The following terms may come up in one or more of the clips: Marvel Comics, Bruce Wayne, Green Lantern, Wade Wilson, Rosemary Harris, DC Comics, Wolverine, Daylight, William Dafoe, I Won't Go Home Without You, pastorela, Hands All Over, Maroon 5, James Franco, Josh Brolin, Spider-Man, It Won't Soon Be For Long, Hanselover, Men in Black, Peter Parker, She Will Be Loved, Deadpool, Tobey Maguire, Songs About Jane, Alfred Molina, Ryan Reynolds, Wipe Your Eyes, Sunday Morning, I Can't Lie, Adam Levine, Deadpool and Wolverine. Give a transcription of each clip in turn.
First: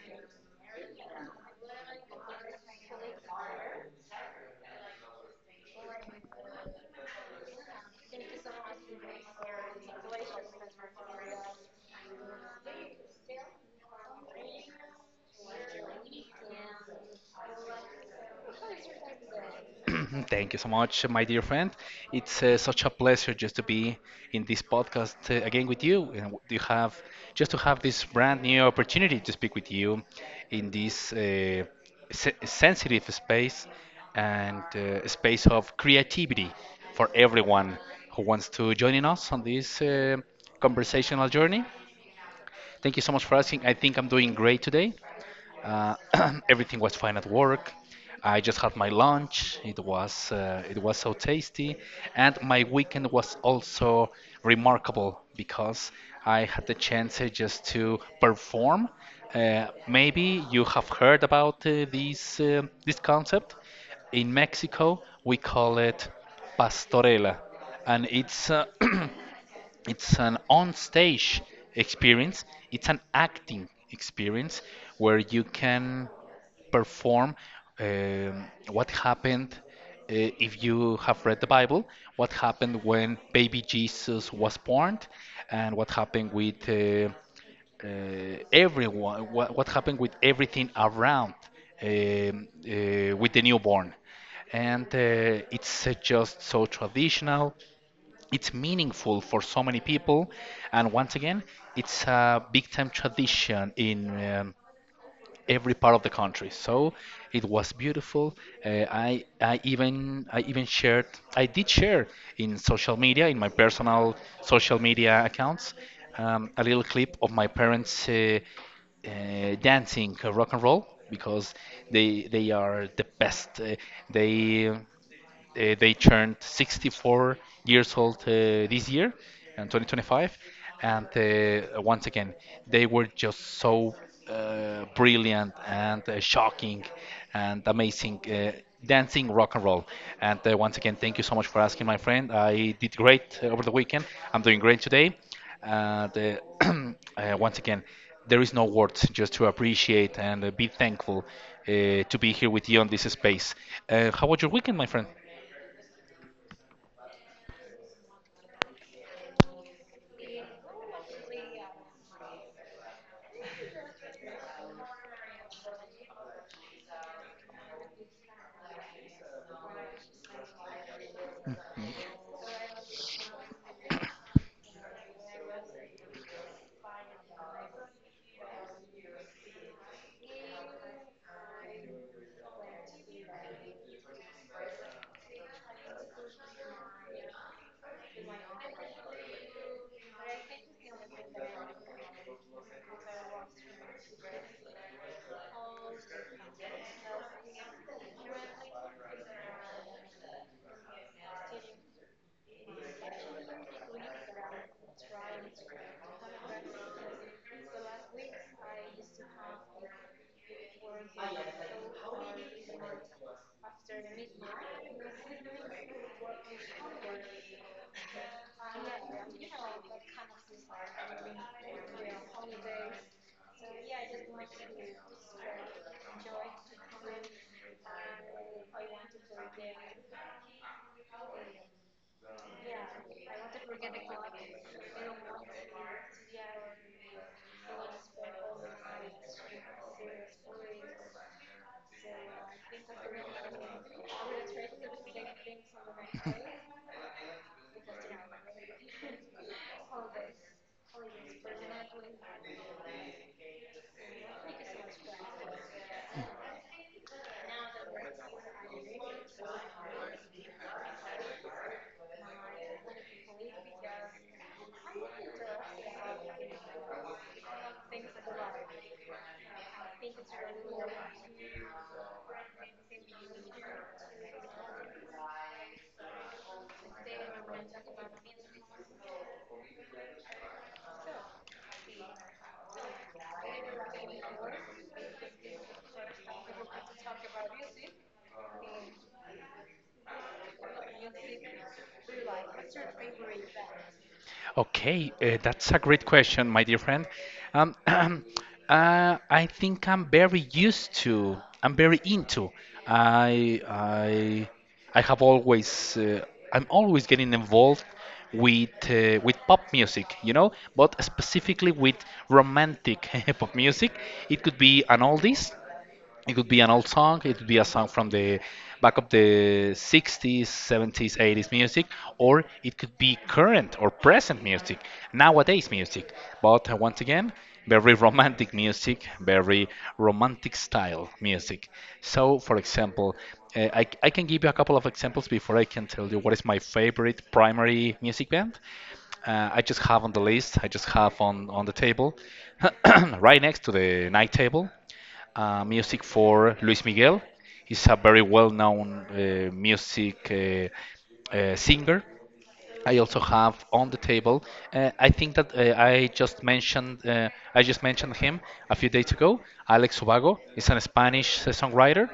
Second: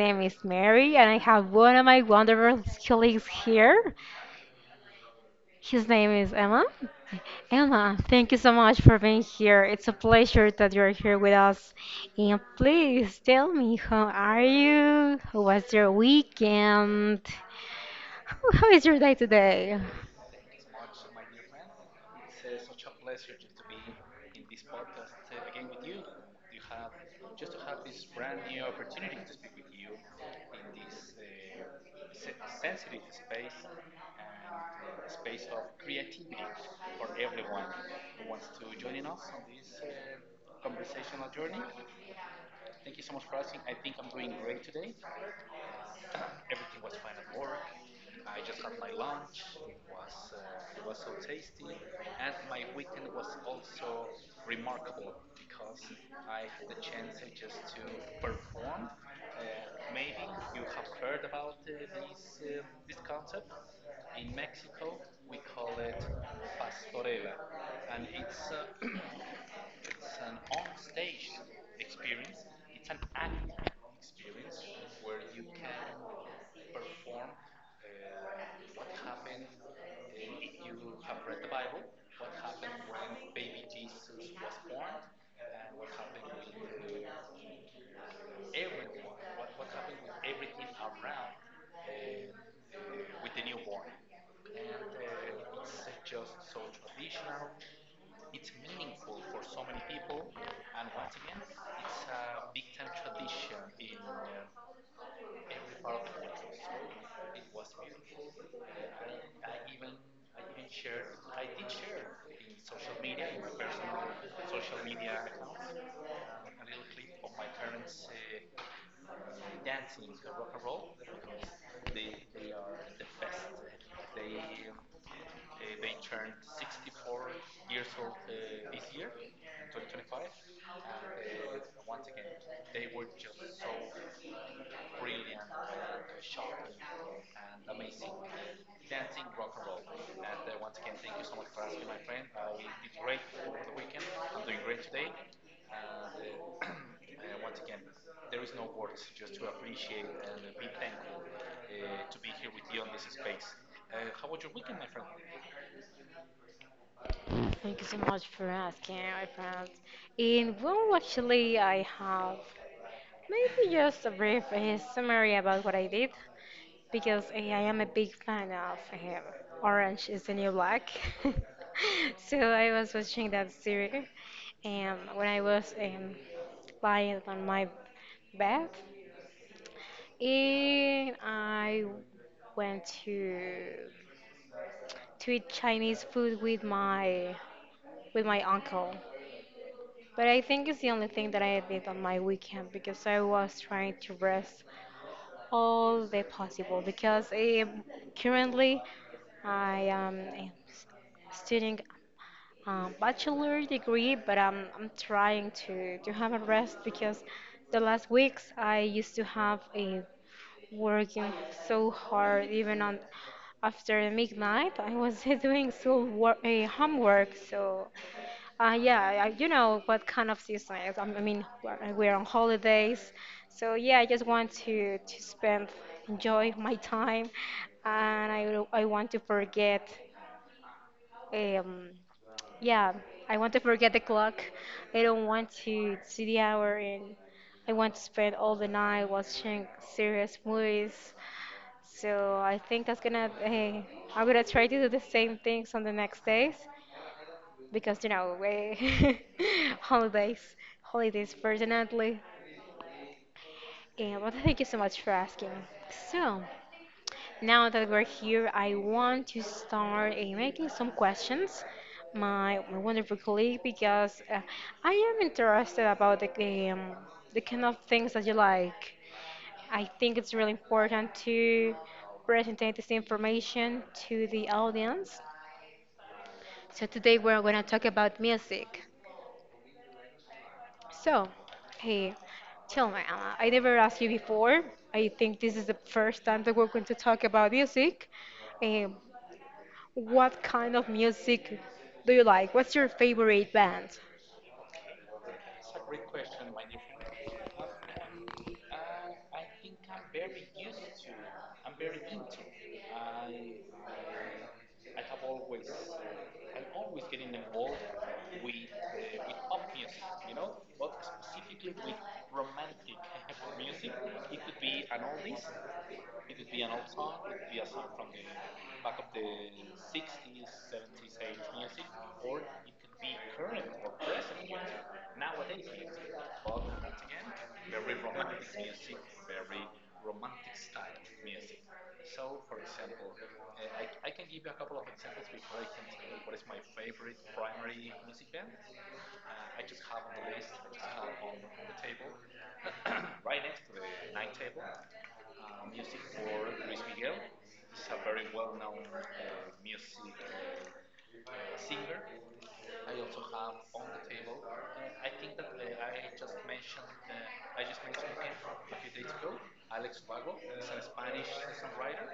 name is Mary, and I have one of my wonderful colleagues here. His name is Emma. Emma, thank you so much for being here. It's a pleasure that you're here with us. And please tell me, how are you? How was your weekend? How is your day today? Thank you so much, my dear friend. It's such a pleasure just to be in this podcast again with you. And w- you have just to have this brand new opportunity to speak with you in this sensitive space and space of creativity for everyone who wants to join in us on this conversational journey. Thank you so much for asking. I think I'm doing great today. Uh, Everything was fine at work. I just had my lunch. It was so tasty, and my weekend was also remarkable because I had the chance just to perform. Maybe you have heard about this concept. In Mexico, we call it pastorela, and it's it's an on-stage experience. It's an acting experience where you can perform um, what happened, if you have read the Bible, what happened when baby Jesus was born, and what happened with uh, everyone, what happened with everything around um, uh, with the newborn. And it's just so traditional. It's meaningful for so many people, and once again, it's a big time tradition in every part of the country. So it was beautiful. I even shared I did share in social media, in my personal social media accounts, a little clip of my parents uh, dancing rock and roll because they are the best. They they turned 64 years old this year, in 2025, and once again, they were just so brilliant and shocking and amazing. Dancing rock and roll. And once again, thank you so much for asking, my friend. I did great over the weekend. I'm doing great today. And once again, there is no words just to appreciate and be thankful to be here with you on this space. How was your weekend, my friend? Thank you so much for asking, my friend. And well, actually, I have maybe just a brief summary about what I did. Because I am a big fan of him. Orange is the New Black. Mm. So I was watching that series when I was lying on my bed. And I went to eat Chinese food with my uncle. But I think it's the only thing that I did on my weekend because I was trying to rest all the possible because currently I am studying a bachelor degree, but I'm trying to have a rest because the last weeks I used to have a working so hard even on after midnight I was doing school work, homework so yeah, you know what kind of season it is. I mean, we're on holidays, so yeah, I just want to spend, enjoy my time, and I want to forget, um, yeah, I want to forget the clock. I don't want to see the hour, and I want to spend all the night watching serious movies. So I think that's gonna, hey, I'm gonna try to do the same things on the next days because you know we holidays, holidays personally. And but thank you so much for asking. So now that we're here, I want to start making some questions. My wonderful colleague, because I am interested about the kind of things that you like. I think it's really important to present this information to the audience. So today we're going to talk about music. So, hey, tell me, Emma, I never asked you before. I think this is the first time that we're going to talk about music. Um, what kind of music do you like? What's your favorite band? Okay, that's a great question, my dear friend. Um, I think I'm very used to. I'm very into. I I I have always. I'm always getting involved with pop music, you know, but specifically with romantic pop music. It could be an oldies. It could be an old song, it could be a song from the back of the 60s, 70s, 80s music, or it could be current or present music, nowadays music. But once again, very romantic music, very romantic style music. So, for example, I can give you a couple of examples before I can tell you what is my favorite primary music band. I just have on the table, right next to the night table, music for Luis Miguel. He's a very well-known music singer. I also have on the table. I think that I just mentioned him a few days ago. Alex Ubago is an Spanish songwriter.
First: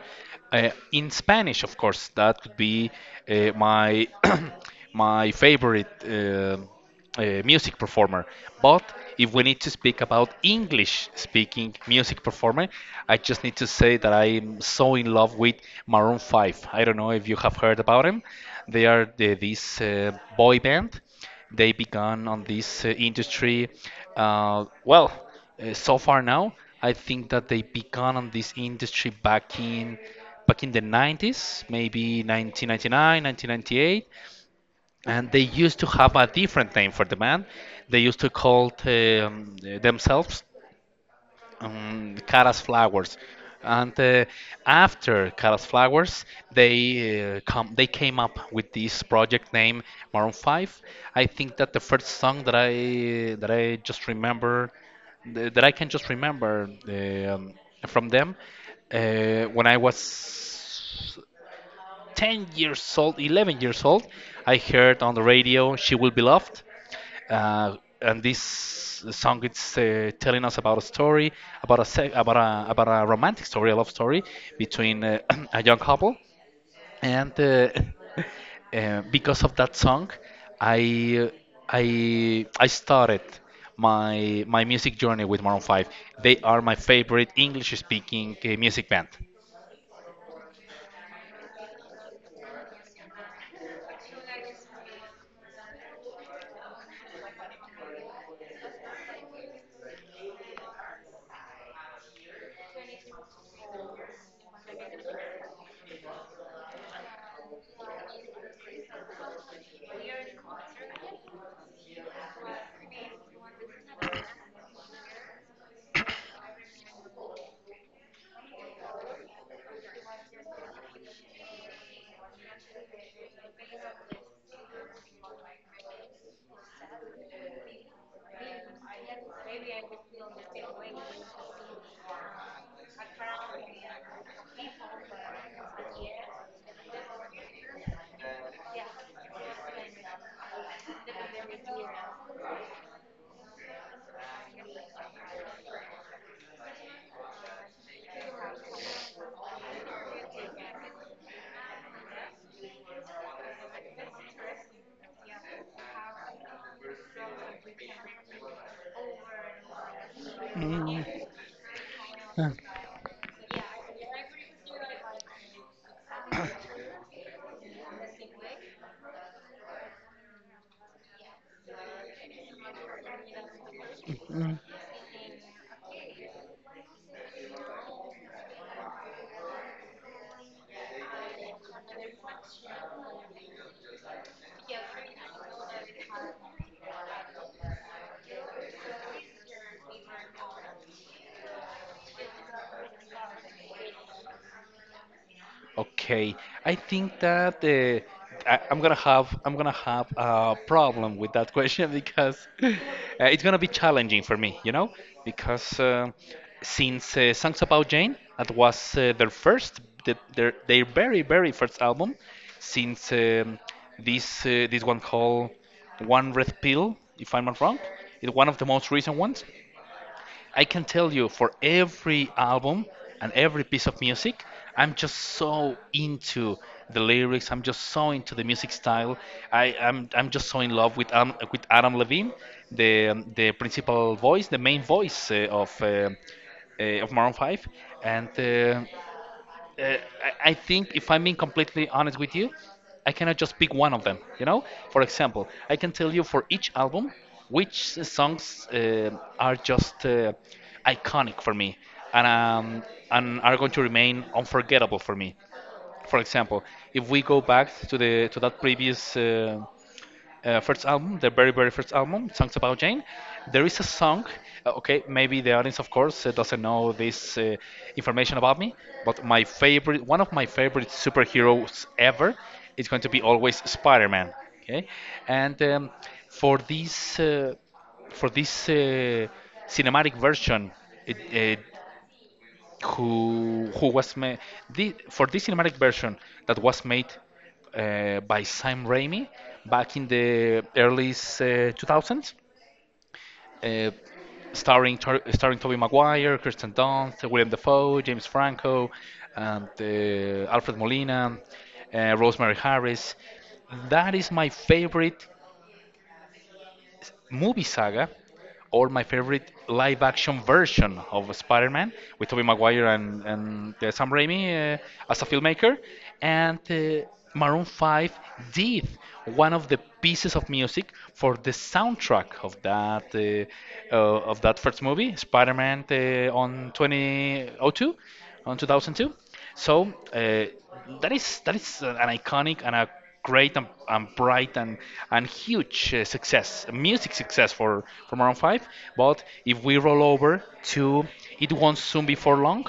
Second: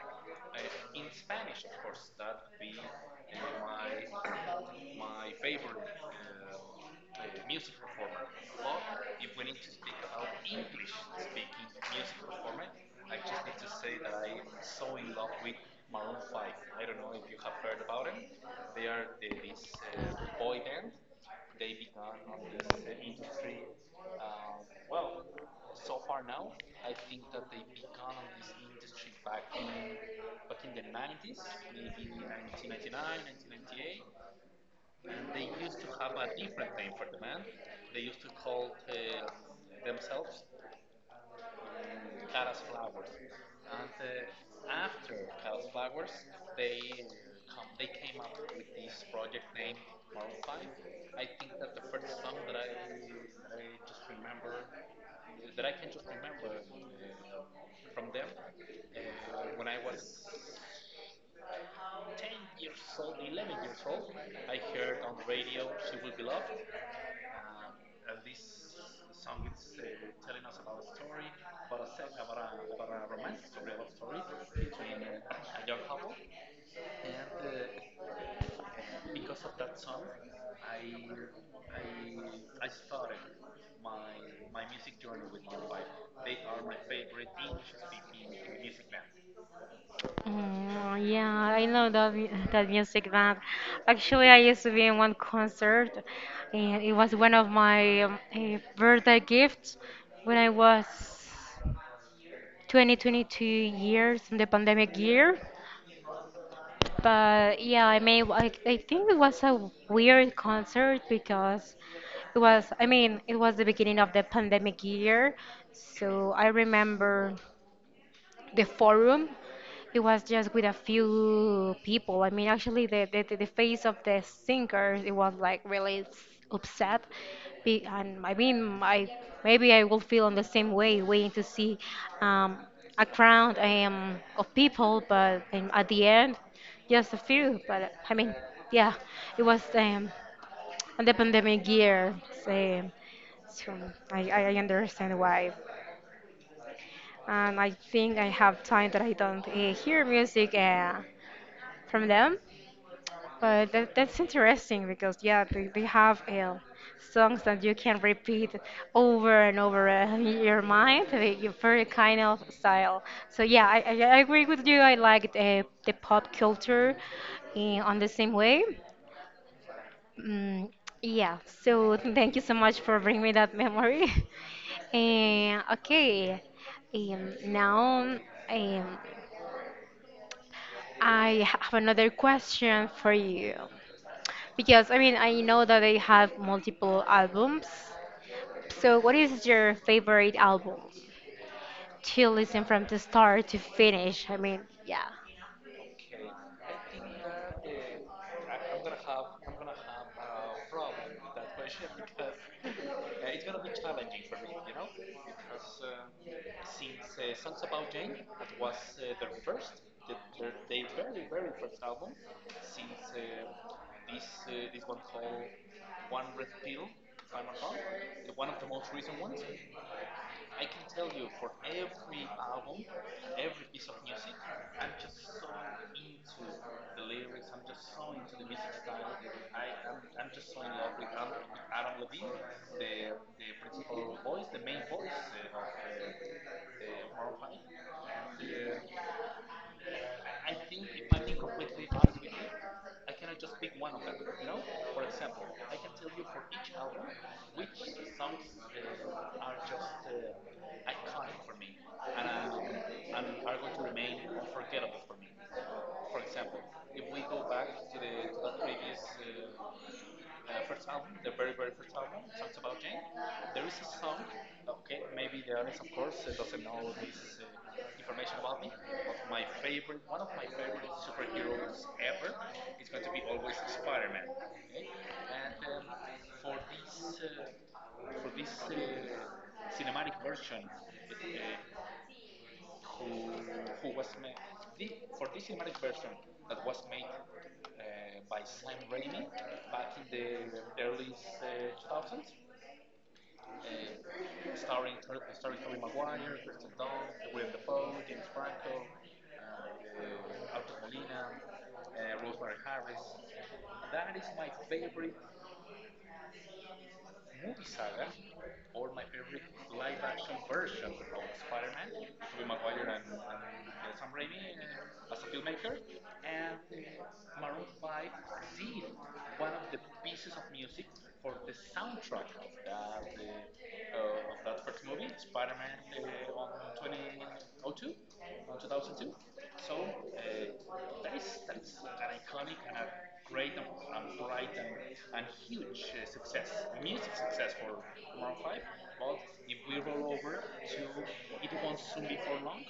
In Spanish, of course, that could be my my favorite music performer. But if we need to speak about English speaking music performer, I just need to say that I'm so in love with Maroon 5. I don't know if you have heard about them. This boy band. They began on this industry. Uh, well, so far now, I think that they began on this industry back in the 90s, maybe 1999, 1998, and they used to have a different name for the band. They used to call it, themselves, Caras Flowers. And after Caras Flowers, they come they came up with this project name, Maroon 5. I think that the first song that I just remember th- that I can just remember um, from them, when I was 10 years old, 11 years old, I heard on the radio She Will Be Loved. And this song it's telling us about a story, about a, about a romantic story, a love story between a young couple. And because of that song, I, uh, I started my music journey with Maroon 5. They are my favorite English speaking music band. Mm, yeah, I know that music band. Actually, I used to be in one concert, and it was one of my birthday gifts when I was 20, 22 years in the pandemic year. But yeah, I mean, I think it was a weird concert because it was, I mean, it was the beginning of the pandemic year. So I remember the forum it was just with a few people, I mean actually the face of the singers it was like really upset. And I mean, I maybe I will feel in the same way waiting to see um, a crowd of people but at the end just a few but I mean yeah, it was on the pandemic year so, so I understand why. And I think I have time that I don't hear music from them. But that's interesting because yeah, they have songs that you can repeat over and over in your 嗯 mind. They give very kind of 嗯 style. So yeah, I agree with you. I like the pop culture on the same way. Mm, yeah. So thank you so much for bringing me that memory. 嗯嗯 Okay. Now, um, I have another question for you. Because I mean, I know that they have multiple albums. So, what is your favorite album to listen from the start to finish? I mean, yeah. Okay, I think that I'm gonna have a problem with that question because it's gonna be challenging for me, you know, because since Songs About Jane, that was their very very first album, since this one called One Red Pill, if I'm not wrong, is one of the most recent ones. I can tell you, for every album and every piece of music, I'm just so into the lyrics. I'm just so into the music style. I'm just so in love with Adam Levine, the the main voice of Maroon Five, and uh, I think, if I'm being completely honest with you, I cannot just pick one of them. You know, for example, I can tell you for each album which songs uh, are just iconic for me and um, and are going to remain unforgettable for me. For example, if we go back to the to that previous first album, their very very first album, Songs About Jane. There is a song. Okay, maybe the audience, of course, doesn't know this information about me, but my favorite, one of my favorite superheroes ever, is going to be always Spider-Man. Okay, and for this cinematic version, it, who was made for this cinematic version that was made by Sam Raimi back in the early 2000s, uh, starring Tobey Maguire, Kirsten Dunst, William Dafoe, James Franco, and Alfred Molina, Rosemary Harris. That is my favorite movie saga, or my favorite live action version of Spider Man with Tobey Maguire and Sam Raimi as a filmmaker. And Maroon 5 did one of the pieces of music for the soundtrack of that first movie, Spider Man, on 2002, on 2002. So that is an iconic and a great and bright and huge success, music success for Maroon 5. But if we roll over to It Won't Soon Be For Long,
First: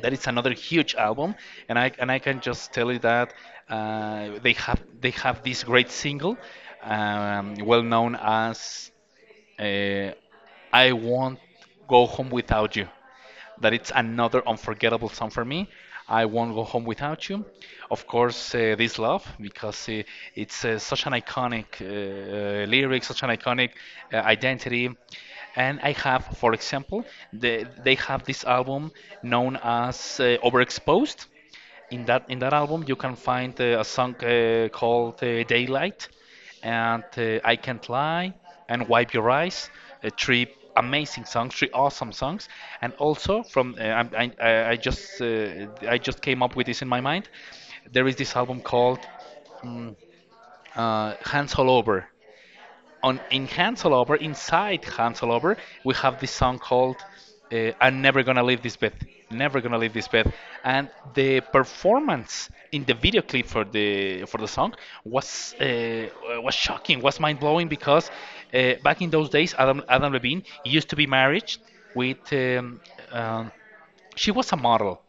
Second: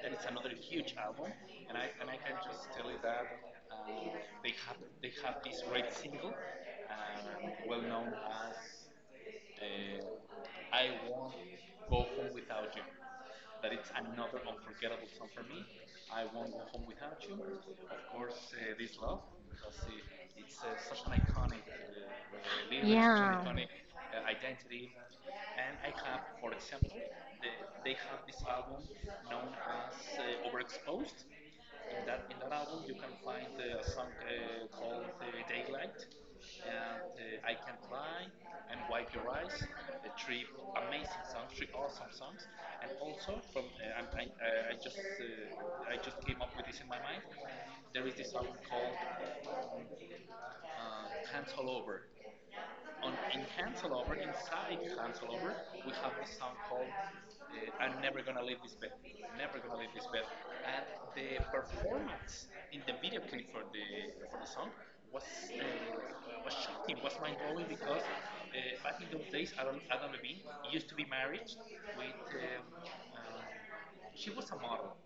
that is another huge album, and I can just tell you that they have this great single, well known as uh, I Won't Go Home Without You. That it's another unforgettable song for me. I won't go home without you. Of course, this love, because it's such an iconic lyric, such an iconic identity. And I have, for example, they have this album known as Overexposed. In that in that album you can find a song called, Daylight, and I Can't Lie, and Wipe Your Eyes, three amazing songs, three awesome songs. And also from I just came up with this in my mind. There is this album called Hands All Over. On in Hanselover, inside Hanselover, we have this song called "I'm Never Gonna Leave This Bed." Never gonna leave this bed, and the performance in the video clip for the song was uh, was shocking, was mind blowing, because back in those days, Adam Levine used to be married with um, she was a model.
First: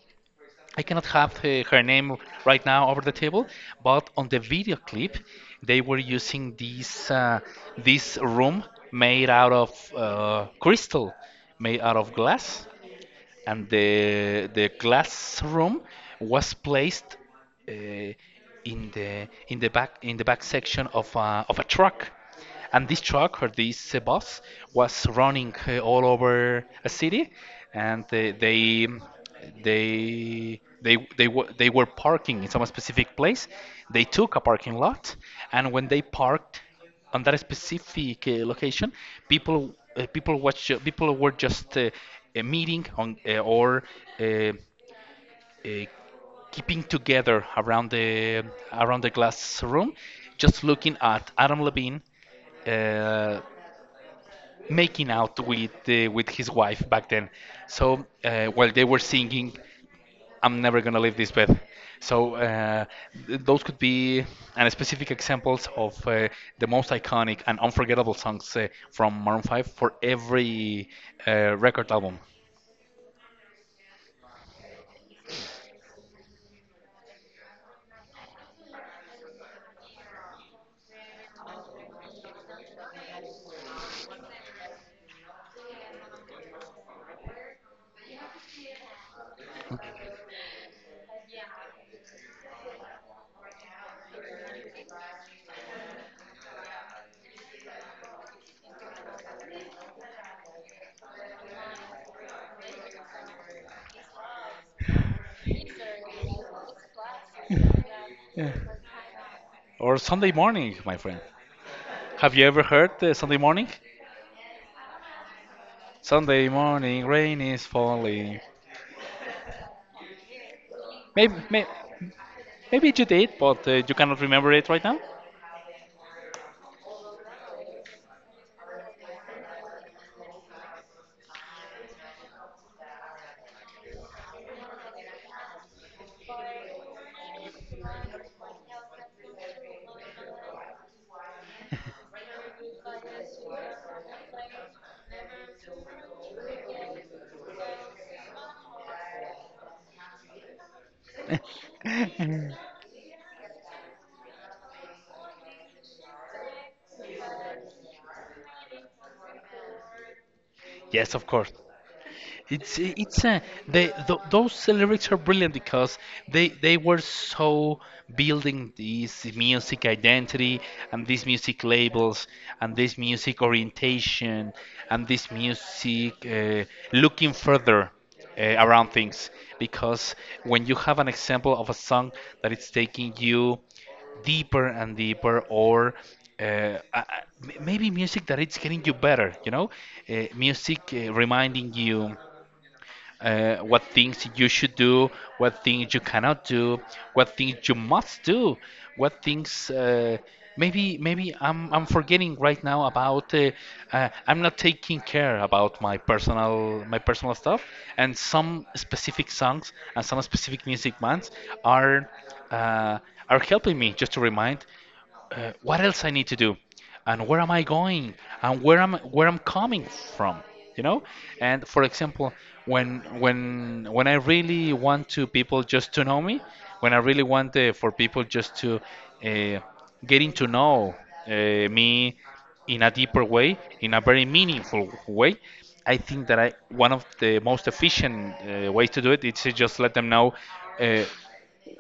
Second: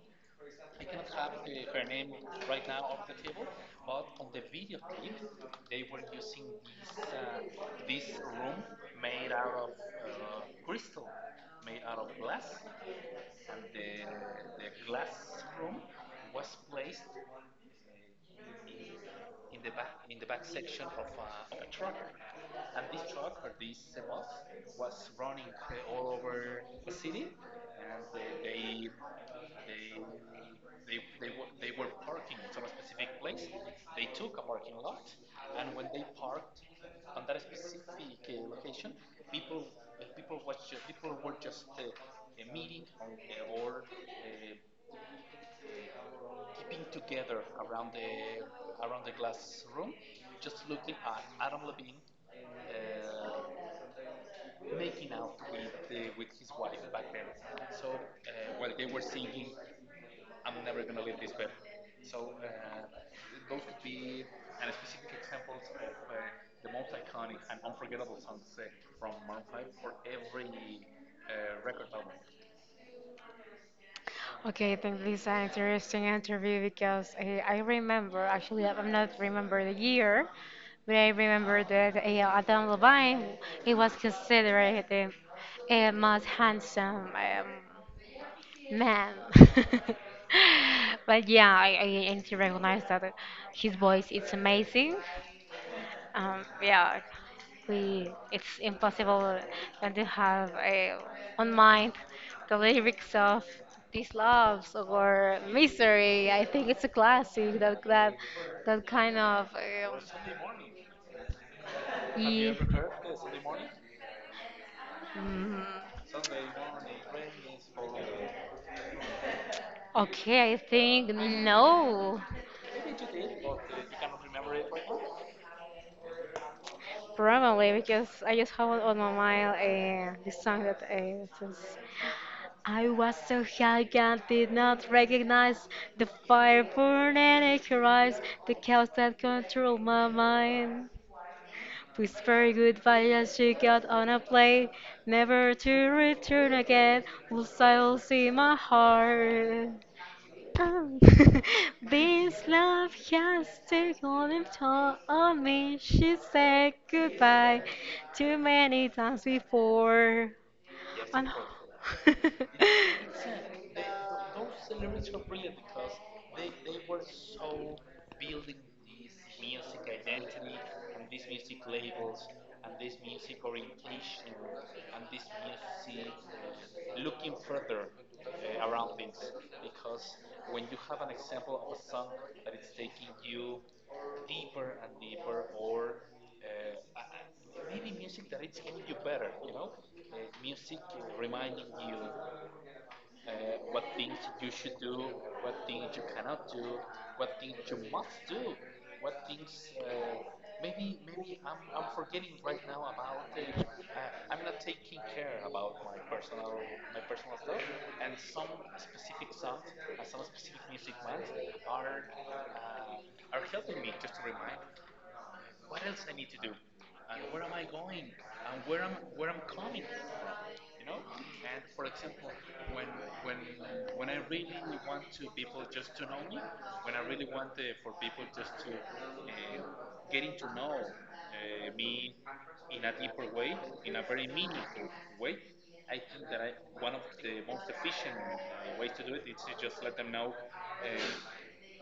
I cannot have her name right now over the table, but on the video clip, they were using this this room made out of crystal, made out of glass, and the classroom was placed in the back, in the back section of a truck, and this truck or this bus was running all over a city, and they were parking in some specific place. They took a parking lot, and when they parked on that specific location, people were just meeting on, or uh, uh, keeping together around the glass room, just looking at Adam Levine uh, making out with his wife back then. So while they were singing, I'm never gonna leave this bed. So those could be and specific examples of the most iconic and unforgettable songs from Maroon 5 for every record album. Okay, I think this is an interesting interview because I remember, actually, I'm not remember the year, but I remember that Adam Levine, he was considered the most handsome man. But yeah, I and he recognized that his voice is amazing. Yeah, we it's impossible not to have a on mind the lyrics of these loves or misery. I think it's a classic that that kind of. Or Sunday Morning, my friend. Um, Have you ye- ever heard Sunday Morning? Sunday morning, rain is falling. okay, I think Maybe, may, no, maybe you did, but you cannot remember it right now. probably because I just have on my mind this song that it is. I was so high I did not recognize the fire burning in her eyes, the chaos that controlled my mind. Whisper goodbye as she got on a plane, never to return again. Will silence in my heart. Oh, this love has taken its toll on me. She said goodbye too many times before. Yes, of I'm- course. It's a they th those lyrics are brilliant because they were so building this music identity and these music labels and this music orientation and this music looking further around things, because when you have an example of a song that it's taking you deeper and deeper or uh, uh, uh, maybe music that it's getting you better, you know, music reminding you what things you should do, what things you cannot do, what things you must do, what things maybe I'm forgetting right now about I'm not taking care about my personal stuff, and some specific songs and some specific music bands are uh, are helping me just to remind what else I need to do, and where am I going, and where am where I'm coming from, you know. And for example, when when I really want to people just to know me, when I really want for people just to uh, getting to know me in a deeper way, in a very meaningful way. I think that one of the most efficient ways to do it is to just let them know uh,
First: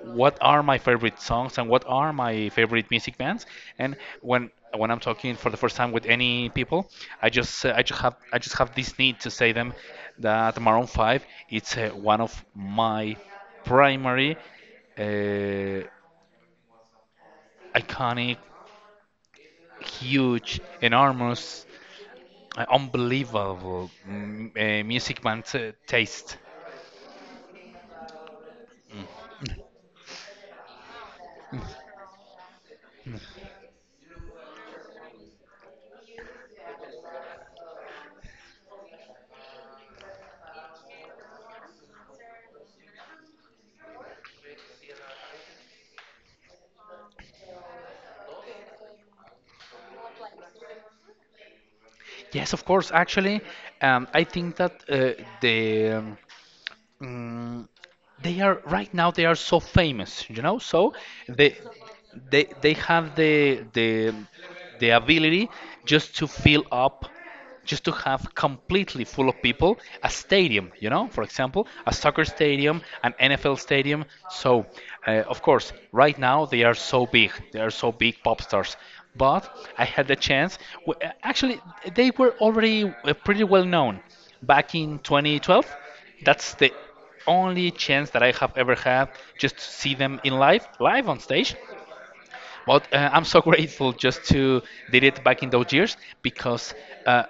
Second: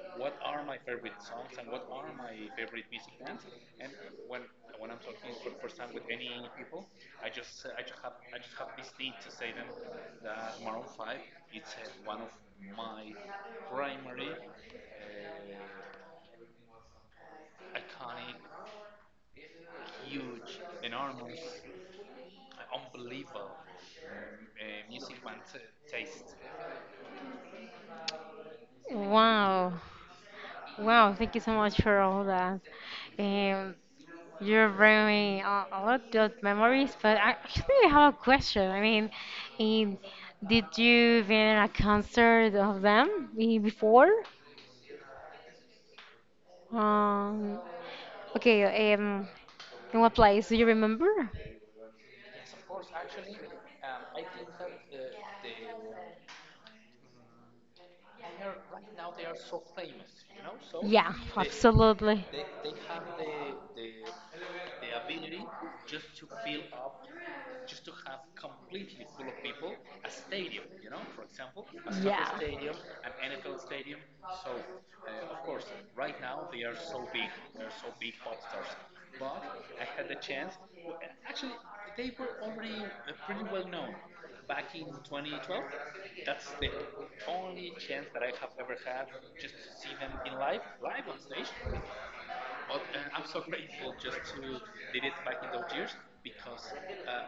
what are my favorite songs and what are my favorite music bands. And when I'm talking for the first time with any people, I just I just have this need to say them that Maroon 5 it's one of my primary, uh, iconic, huge, enormous, unbelievable music band taste. Wow. Wow, thank you so much for all that. Um, you're bringing a lot of memories, but I actually I have a question. I mean, um, did you been a concert of them before? Um, okay, in what place? Do you remember? Yes, of course. Actually, I think that the um, Mm, they are, right now they are so famous, you know, so Yeah, they, absolutely. they have the ability just to fill up, just to have completely full of people a stadium, you know, for example a soccer stadium, an NFL Yeah. stadium. So of course right now they are so big, they are so big pop stars, but I had the chance actually they were already pretty well known back in 2012. That's the only chance that I have ever had just to see them in live on stage. But I'm so grateful just to did it back in those years, because uh,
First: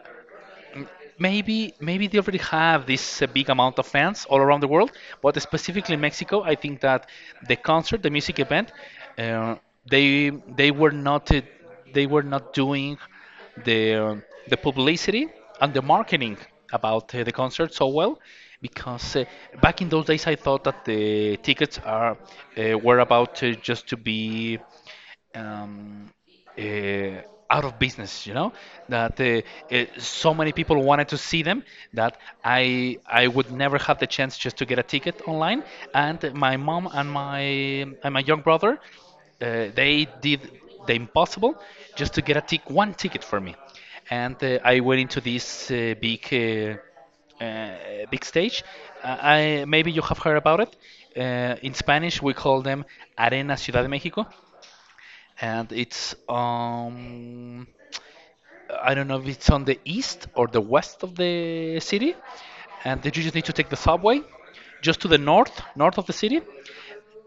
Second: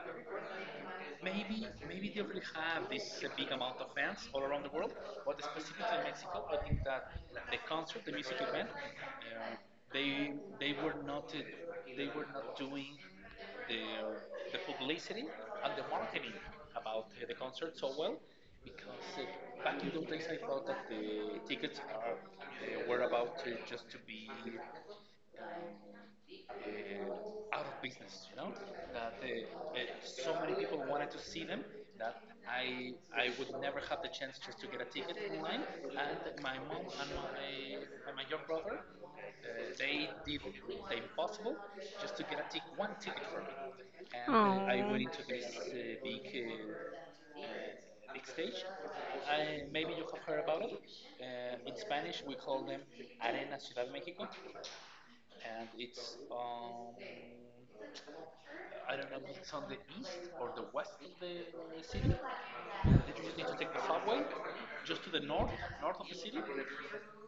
maybe they already have this big amount of fans all around the world, but specifically Mexico. I think that the concert, the music event, uh, they they were not uh, they were not doing the uh, the publicity and the marketing about the concert so well, because back in those days I thought that the tickets are, were about just to be um, uh, out of business. You know that so many people wanted to see them that I would never have the chance just to get a ticket online. And my mom and my young brother, they did the impossible just to get a tic one ticket for me. And I went into this big stage. I maybe you have heard about it. In Spanish, we call them Arena Ciudad de México, and it's I don't know if it's on the east or the west of the city, and then you just need to take the subway just to the north, of the city,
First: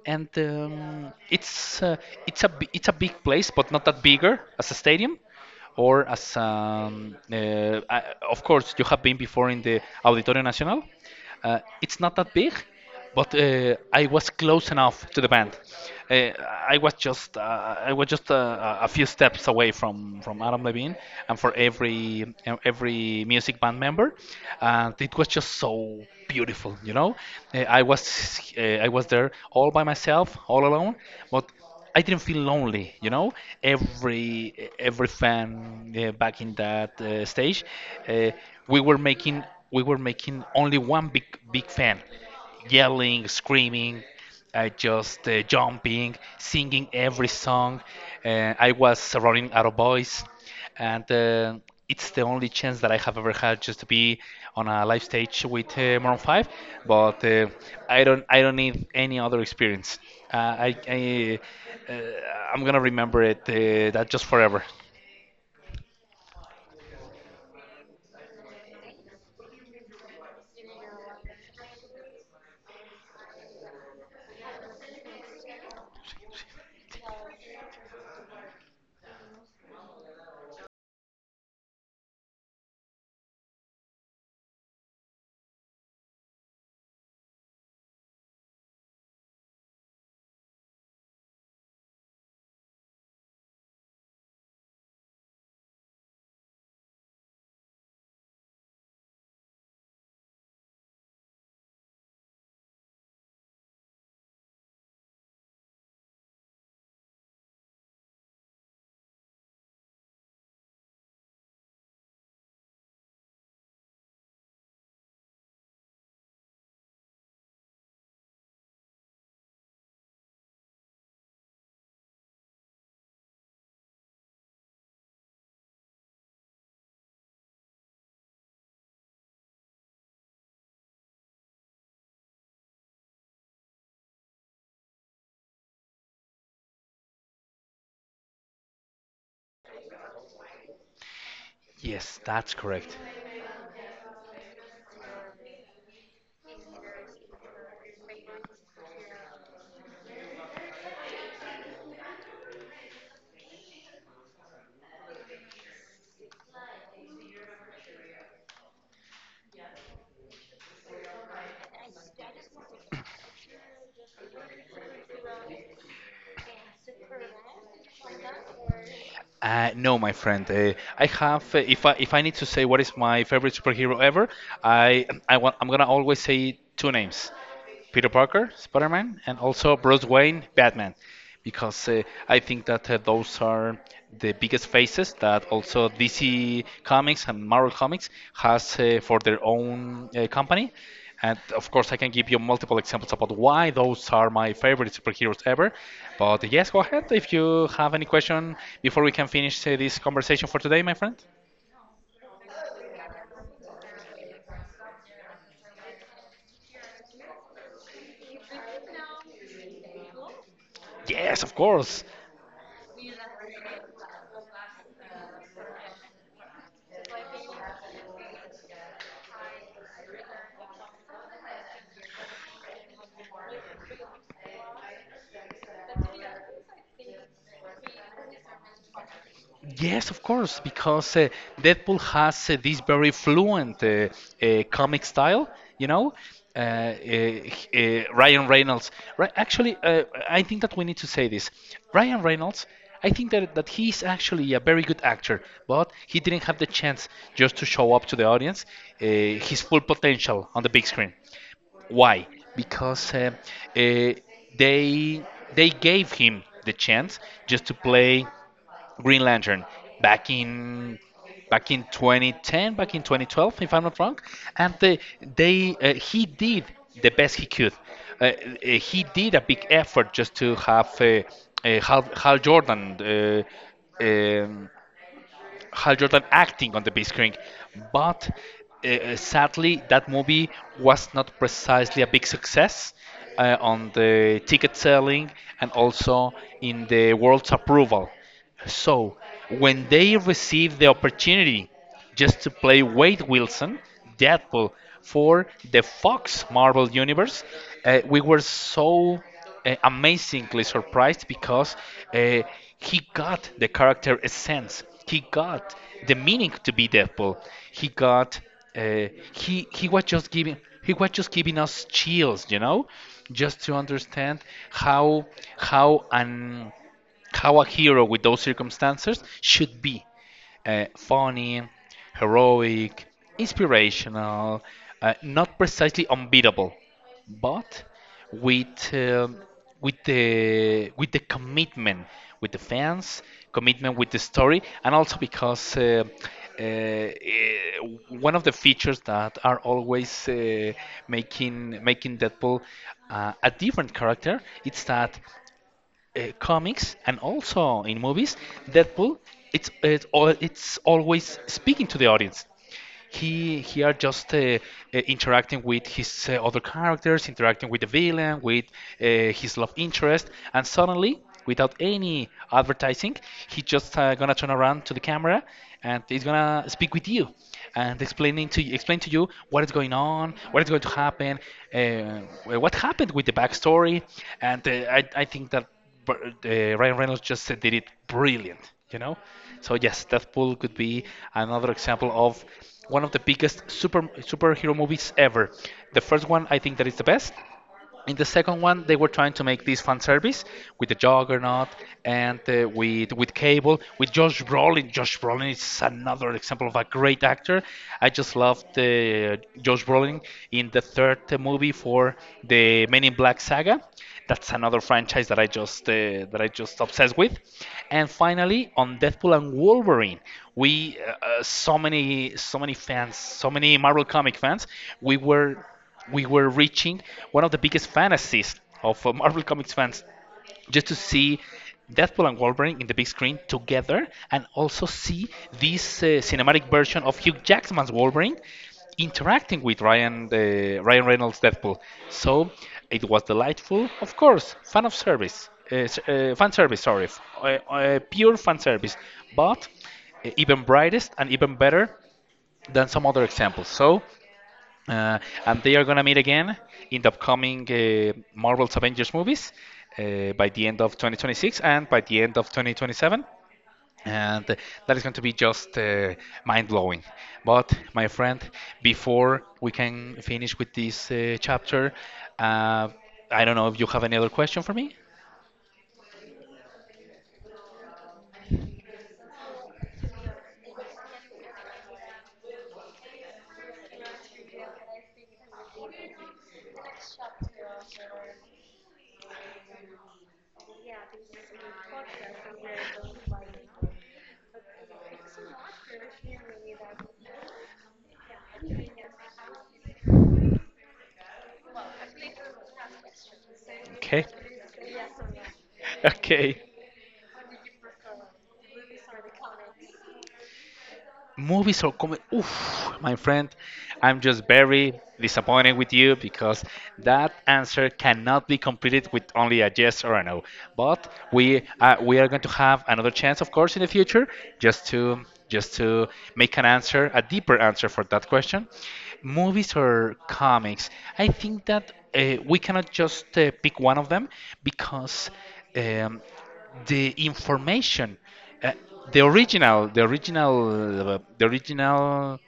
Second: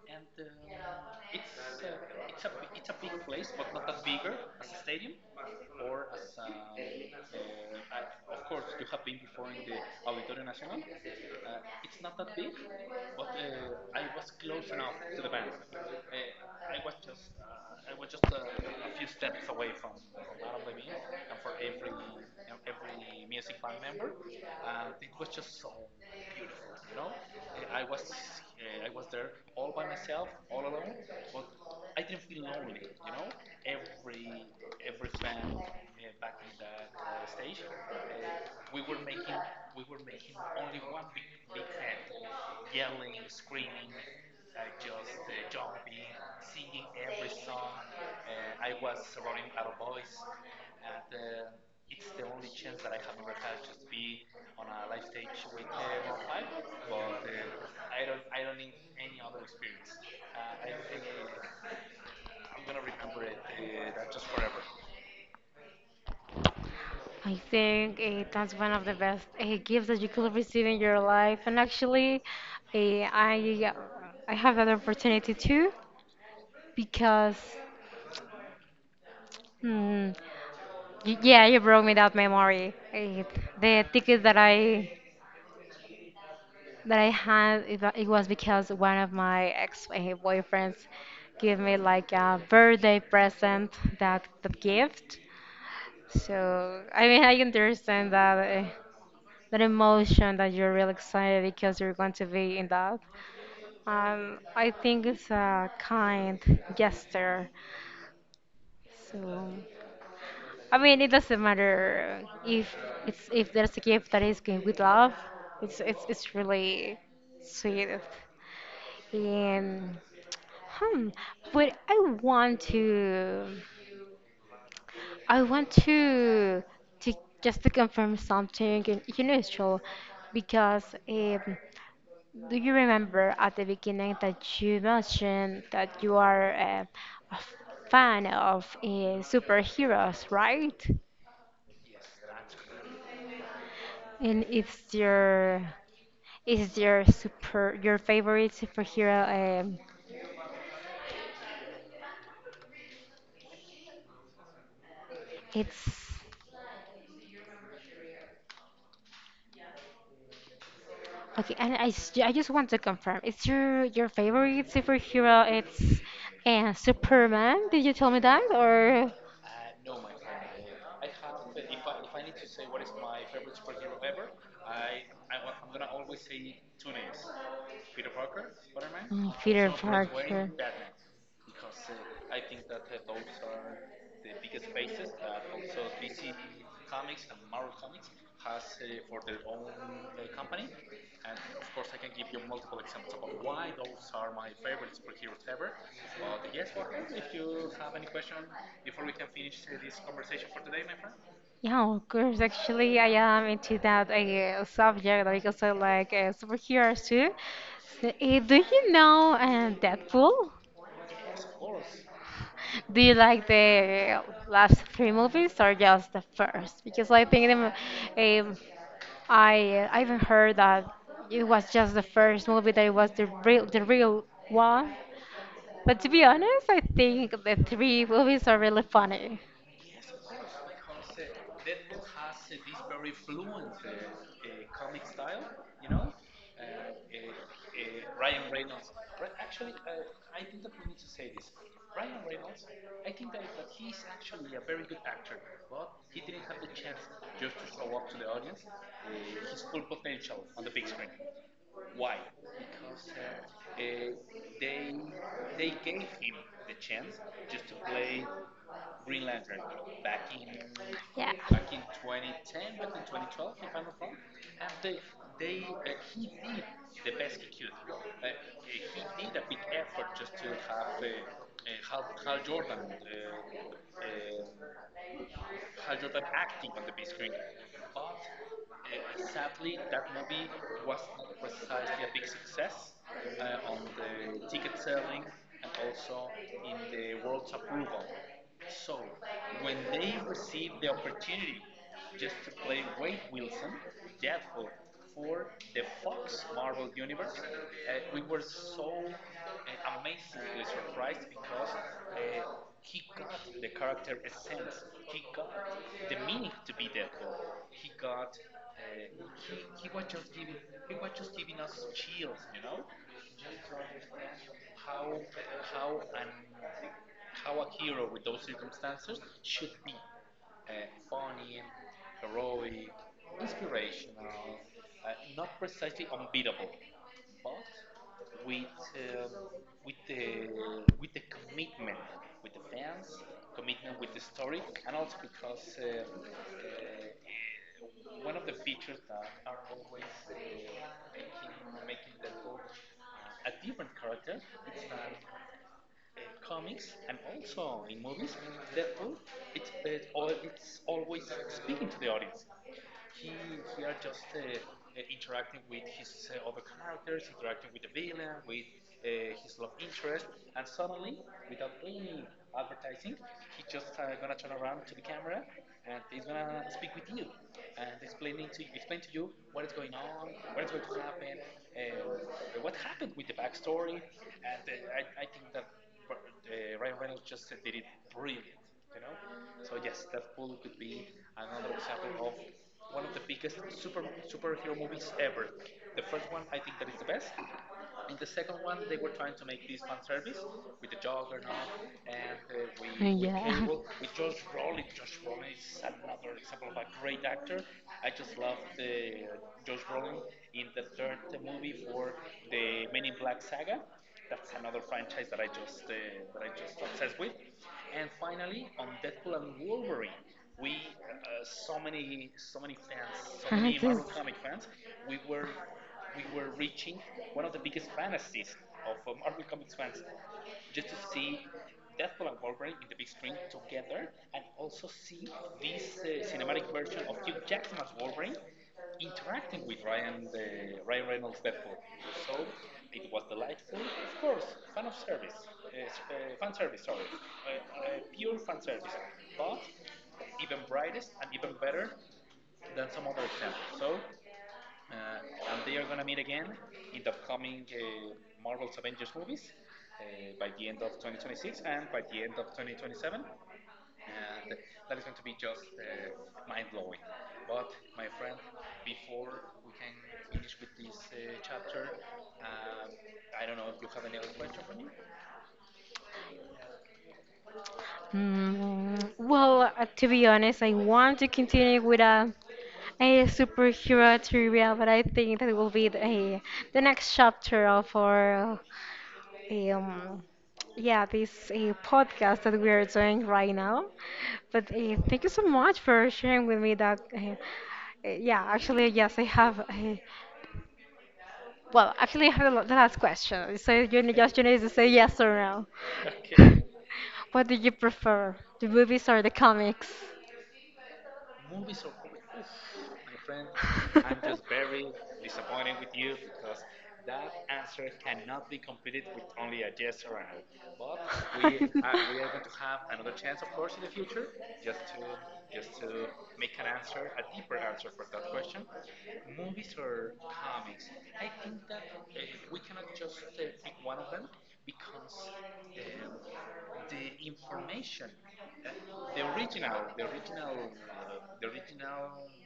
and it's it's a big place, but not that bigger as a stadium or as of course you have been before in the Auditorio Nacional. It's not that big, but I was close enough to the band. Uh, I was just uh, I was just a few steps away from Adam Levine and for every music band member, and it was just so beautiful. I was I was there all by myself, all alone, but I didn't feel lonely. Every every fan back in that stage, uh, we were making we were making only one big fan, yelling, screaming, just jumping, singing every song. I was surrounding other boys, and it's the only chance that I have ever had just to be on a live stage with Maroon 5. But I don't need any other experience. Uh, I, I uh, I'm gonna remember it that just forever. I think that's one of the best gifts that you could receive in your life. And actually, uh, I I have that opportunity too because. Hmm. Yeah, you brought me that memory. The ticket that I had, it was because one of my ex-boyfriends gave me like a birthday present that gift. So I mean, I understand that that emotion, that you're really excited because you're going to be in that. I think it's a kind gesture. So. I mean, it doesn't matter if there's a gift that is given with love. It's really sweet. And hmm, but I want to, I want to just to confirm something, and you know, it's true. Because um, do you remember at the beginning that you mentioned that you are a fan of superheroes, right? Yes, that's correct. And it's your is your super your favorite superhero? It's okay. And I just want to confirm. It's your favorite superhero? It's Superman. Did you tell me that or? No, my friend. I have. If I need to say what is my favorite superhero ever, I'm gonna always say two names. Peter Parker, Spider Man, Mm, and Peter also Bruce Wayne, Parker. Batman, because I think that those are the biggest faces that also DC Comics and Marvel Comics has for their own company. And of course, I can give you multiple examples about why those are my favorite superheroes ever. But yes, go ahead if you have any question before we can finish this conversation for today, my friend. Yeah, of course. Actually, I am into that subject because I like superheroes too. So, do you know Deadpool? Yes, of course. Do you like the last three movies or just the first? Because I think them, I even heard that it was just the first movie, that it was the real one. But to be honest, I think the three movies are really funny. Yes, of course, because Deadpool has this very fluent comic style, you know. Uh, Ryan Reynolds. Actually, I think that we need to say this. Ryan Reynolds, I think that he's actually a very good actor, but he didn't have the chance just to show up to the audience his full potential on the big screen. Why? Because uh, they they gave him the chance just to play Green Lantern, back in back in 2010, back in 2012, if I'm not wrong, and they he did the best he could. Uh, uh, he did a big effort just to have Hal Jordan. Uh, um, Hal Jordan acting on the big screen. But Sadly, that movie was not precisely a big success on the ticket selling and also in the world's approval. So, when they received the opportunity just to play Wade Wilson, Deadpool, for the Fox Marvel Universe, we were so amazingly surprised, because uh, he got the character essence. He got the meaning to be Deadpool. He got uh, he he was just giving he was just giving us chills, you know, just to understand how how an how a hero with those circumstances should be funny, heroic, inspirational, not precisely unbeatable, but with with the commitment with the fans, commitment with the story, and also because. Uh, eh, one of the features that are always making Deadpool a different character, it's that comics, and also in movies, Deadpool it's, it's always speaking to the audience. He are just interacting with his other characters, interacting with the villain, with uh, his love interest, and suddenly, without any advertising, he just gonna turn around to the camera, and he's gonna speak with you and explain to you what is going on, what is going to happen, what happened with the backstory, and I think that, but Ryan Reynolds just did it brilliant, you know? So yes, Deathpool could be another example of one of the biggest superhero movies ever. The first one, I think, that is the best. In the second one, they were trying to make this fan service with the Juggernaut and with Cable, with Josh Brolin. Josh Brolin is another example of a great actor. I just loved Josh Brolin in the third movie for the Men in Black saga. That's another franchise that I just obsessed with. And finally, on Deadpool and Wolverine, we so many fans, so many Marvel comic fans, we were reaching one of the biggest fantasies of Marvel Comics fans, just to see Deadpool and Wolverine in the big screen together, and also see this cinematic version of Hugh Jackman's Wolverine interacting with Ryan Reynolds Deadpool. So it was delightful, of course, fan service, sorry, pure fan service, but even brightest and even better than some other examples. So uh, and they are going to meet again in the upcoming Marvel's Avengers movies by the end of 2026 and by the end of 2027. And that is going to be just mind blowing. But, my friend, before we can finish with this chapter, uh, I don't know if you have any other question for me. Mm, well, to be honest, I want to continue with a superhero trivia, but I think that will be the next chapter of our um, yeah, this podcast that we are doing right now. But thank you so much for sharing with me that. Yeah, actually, yes, I have. Well, actually, I have the last question. So Okay. just you need to say yes or no. Okay. What do you prefer, the movies or the comics? Movies or comedy. Oof, my friend, I'm just very disappointed with you, because that answer cannot be completed with only a yes or a no. But we are going to have another chance, of course, in the future, just to just to make an answer, a deeper answer for that question. Movies or comics? I think that we cannot just pick one of them, because. Um, the information, uh, the original the original uh, the original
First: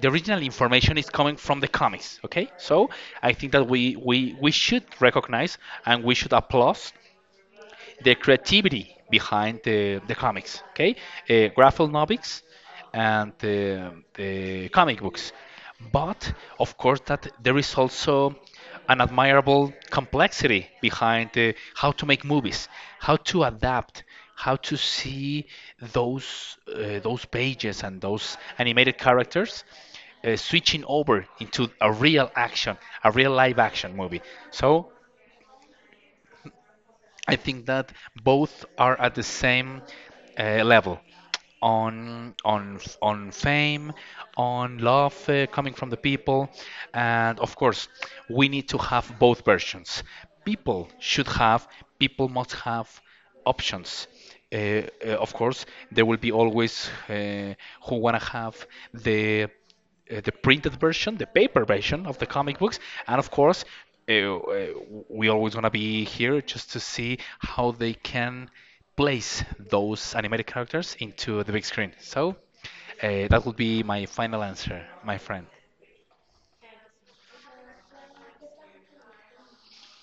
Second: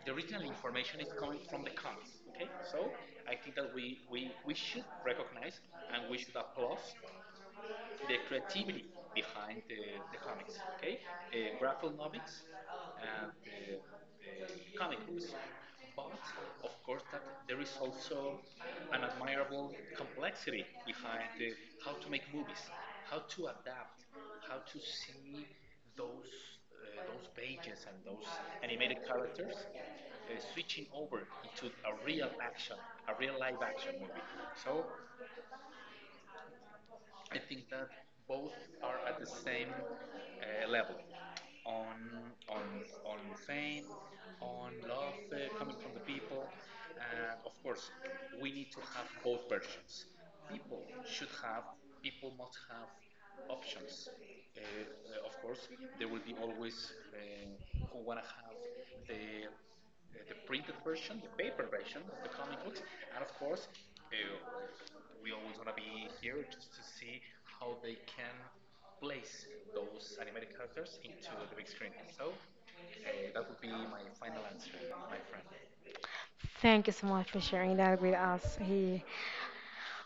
the original information is coming from the comics, okay? So I think that we should recognize and we should applaud the creativity behind the comics, okay? Graphic novels and the comic books. But of course, that there is also an admirable complexity behind how to make movies, how to adapt, how to see those pages and those animated characters switching over into a real action, a real live action movie. So I think that both are at the same level, on fame, on love coming from the people, and of course, we need to have both versions. People should have, people must have options. Of course, there will be always who wanna have the the printed version, the paper version of the comic books, and of course, uh, uh, we always want to be here just to see how they can place those animated characters into the big screen. So that would be my final answer, my friend. Thank you so much for sharing that with us.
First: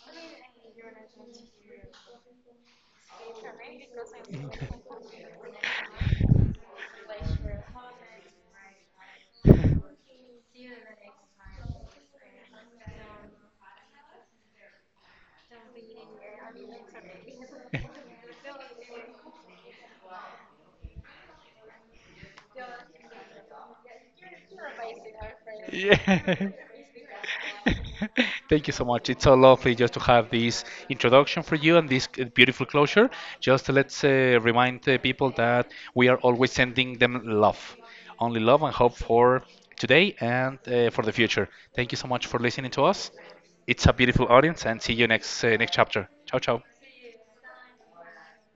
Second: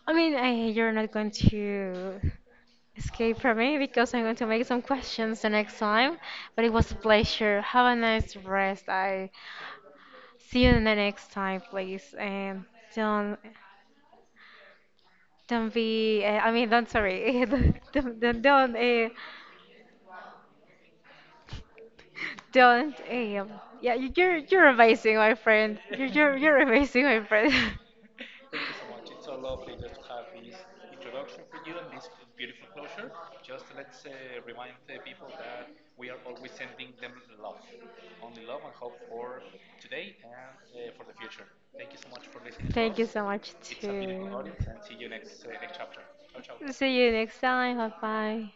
I mean, you're not going to escape from me because I'm going to make some questions the next time. But it was a pleasure. Have a nice rest. I see you in the next time, please. And don't don't be. I mean, don't, sorry. don't don't don't uh, don't. Yeah, you're amazing, my friend. You're you're, Yeah. you're amazing, my friend. Thank you so much. It's so lovely just to have this introduction for you and this beautiful closure. Just let's remind the people that we are always sending them love, only love and hope for today and for the future. Thank you so much for listening to Thank you us. so much It's a beautiful too. audience, and see you next next chapter. Ciao, ciao. See you next time. Bye bye.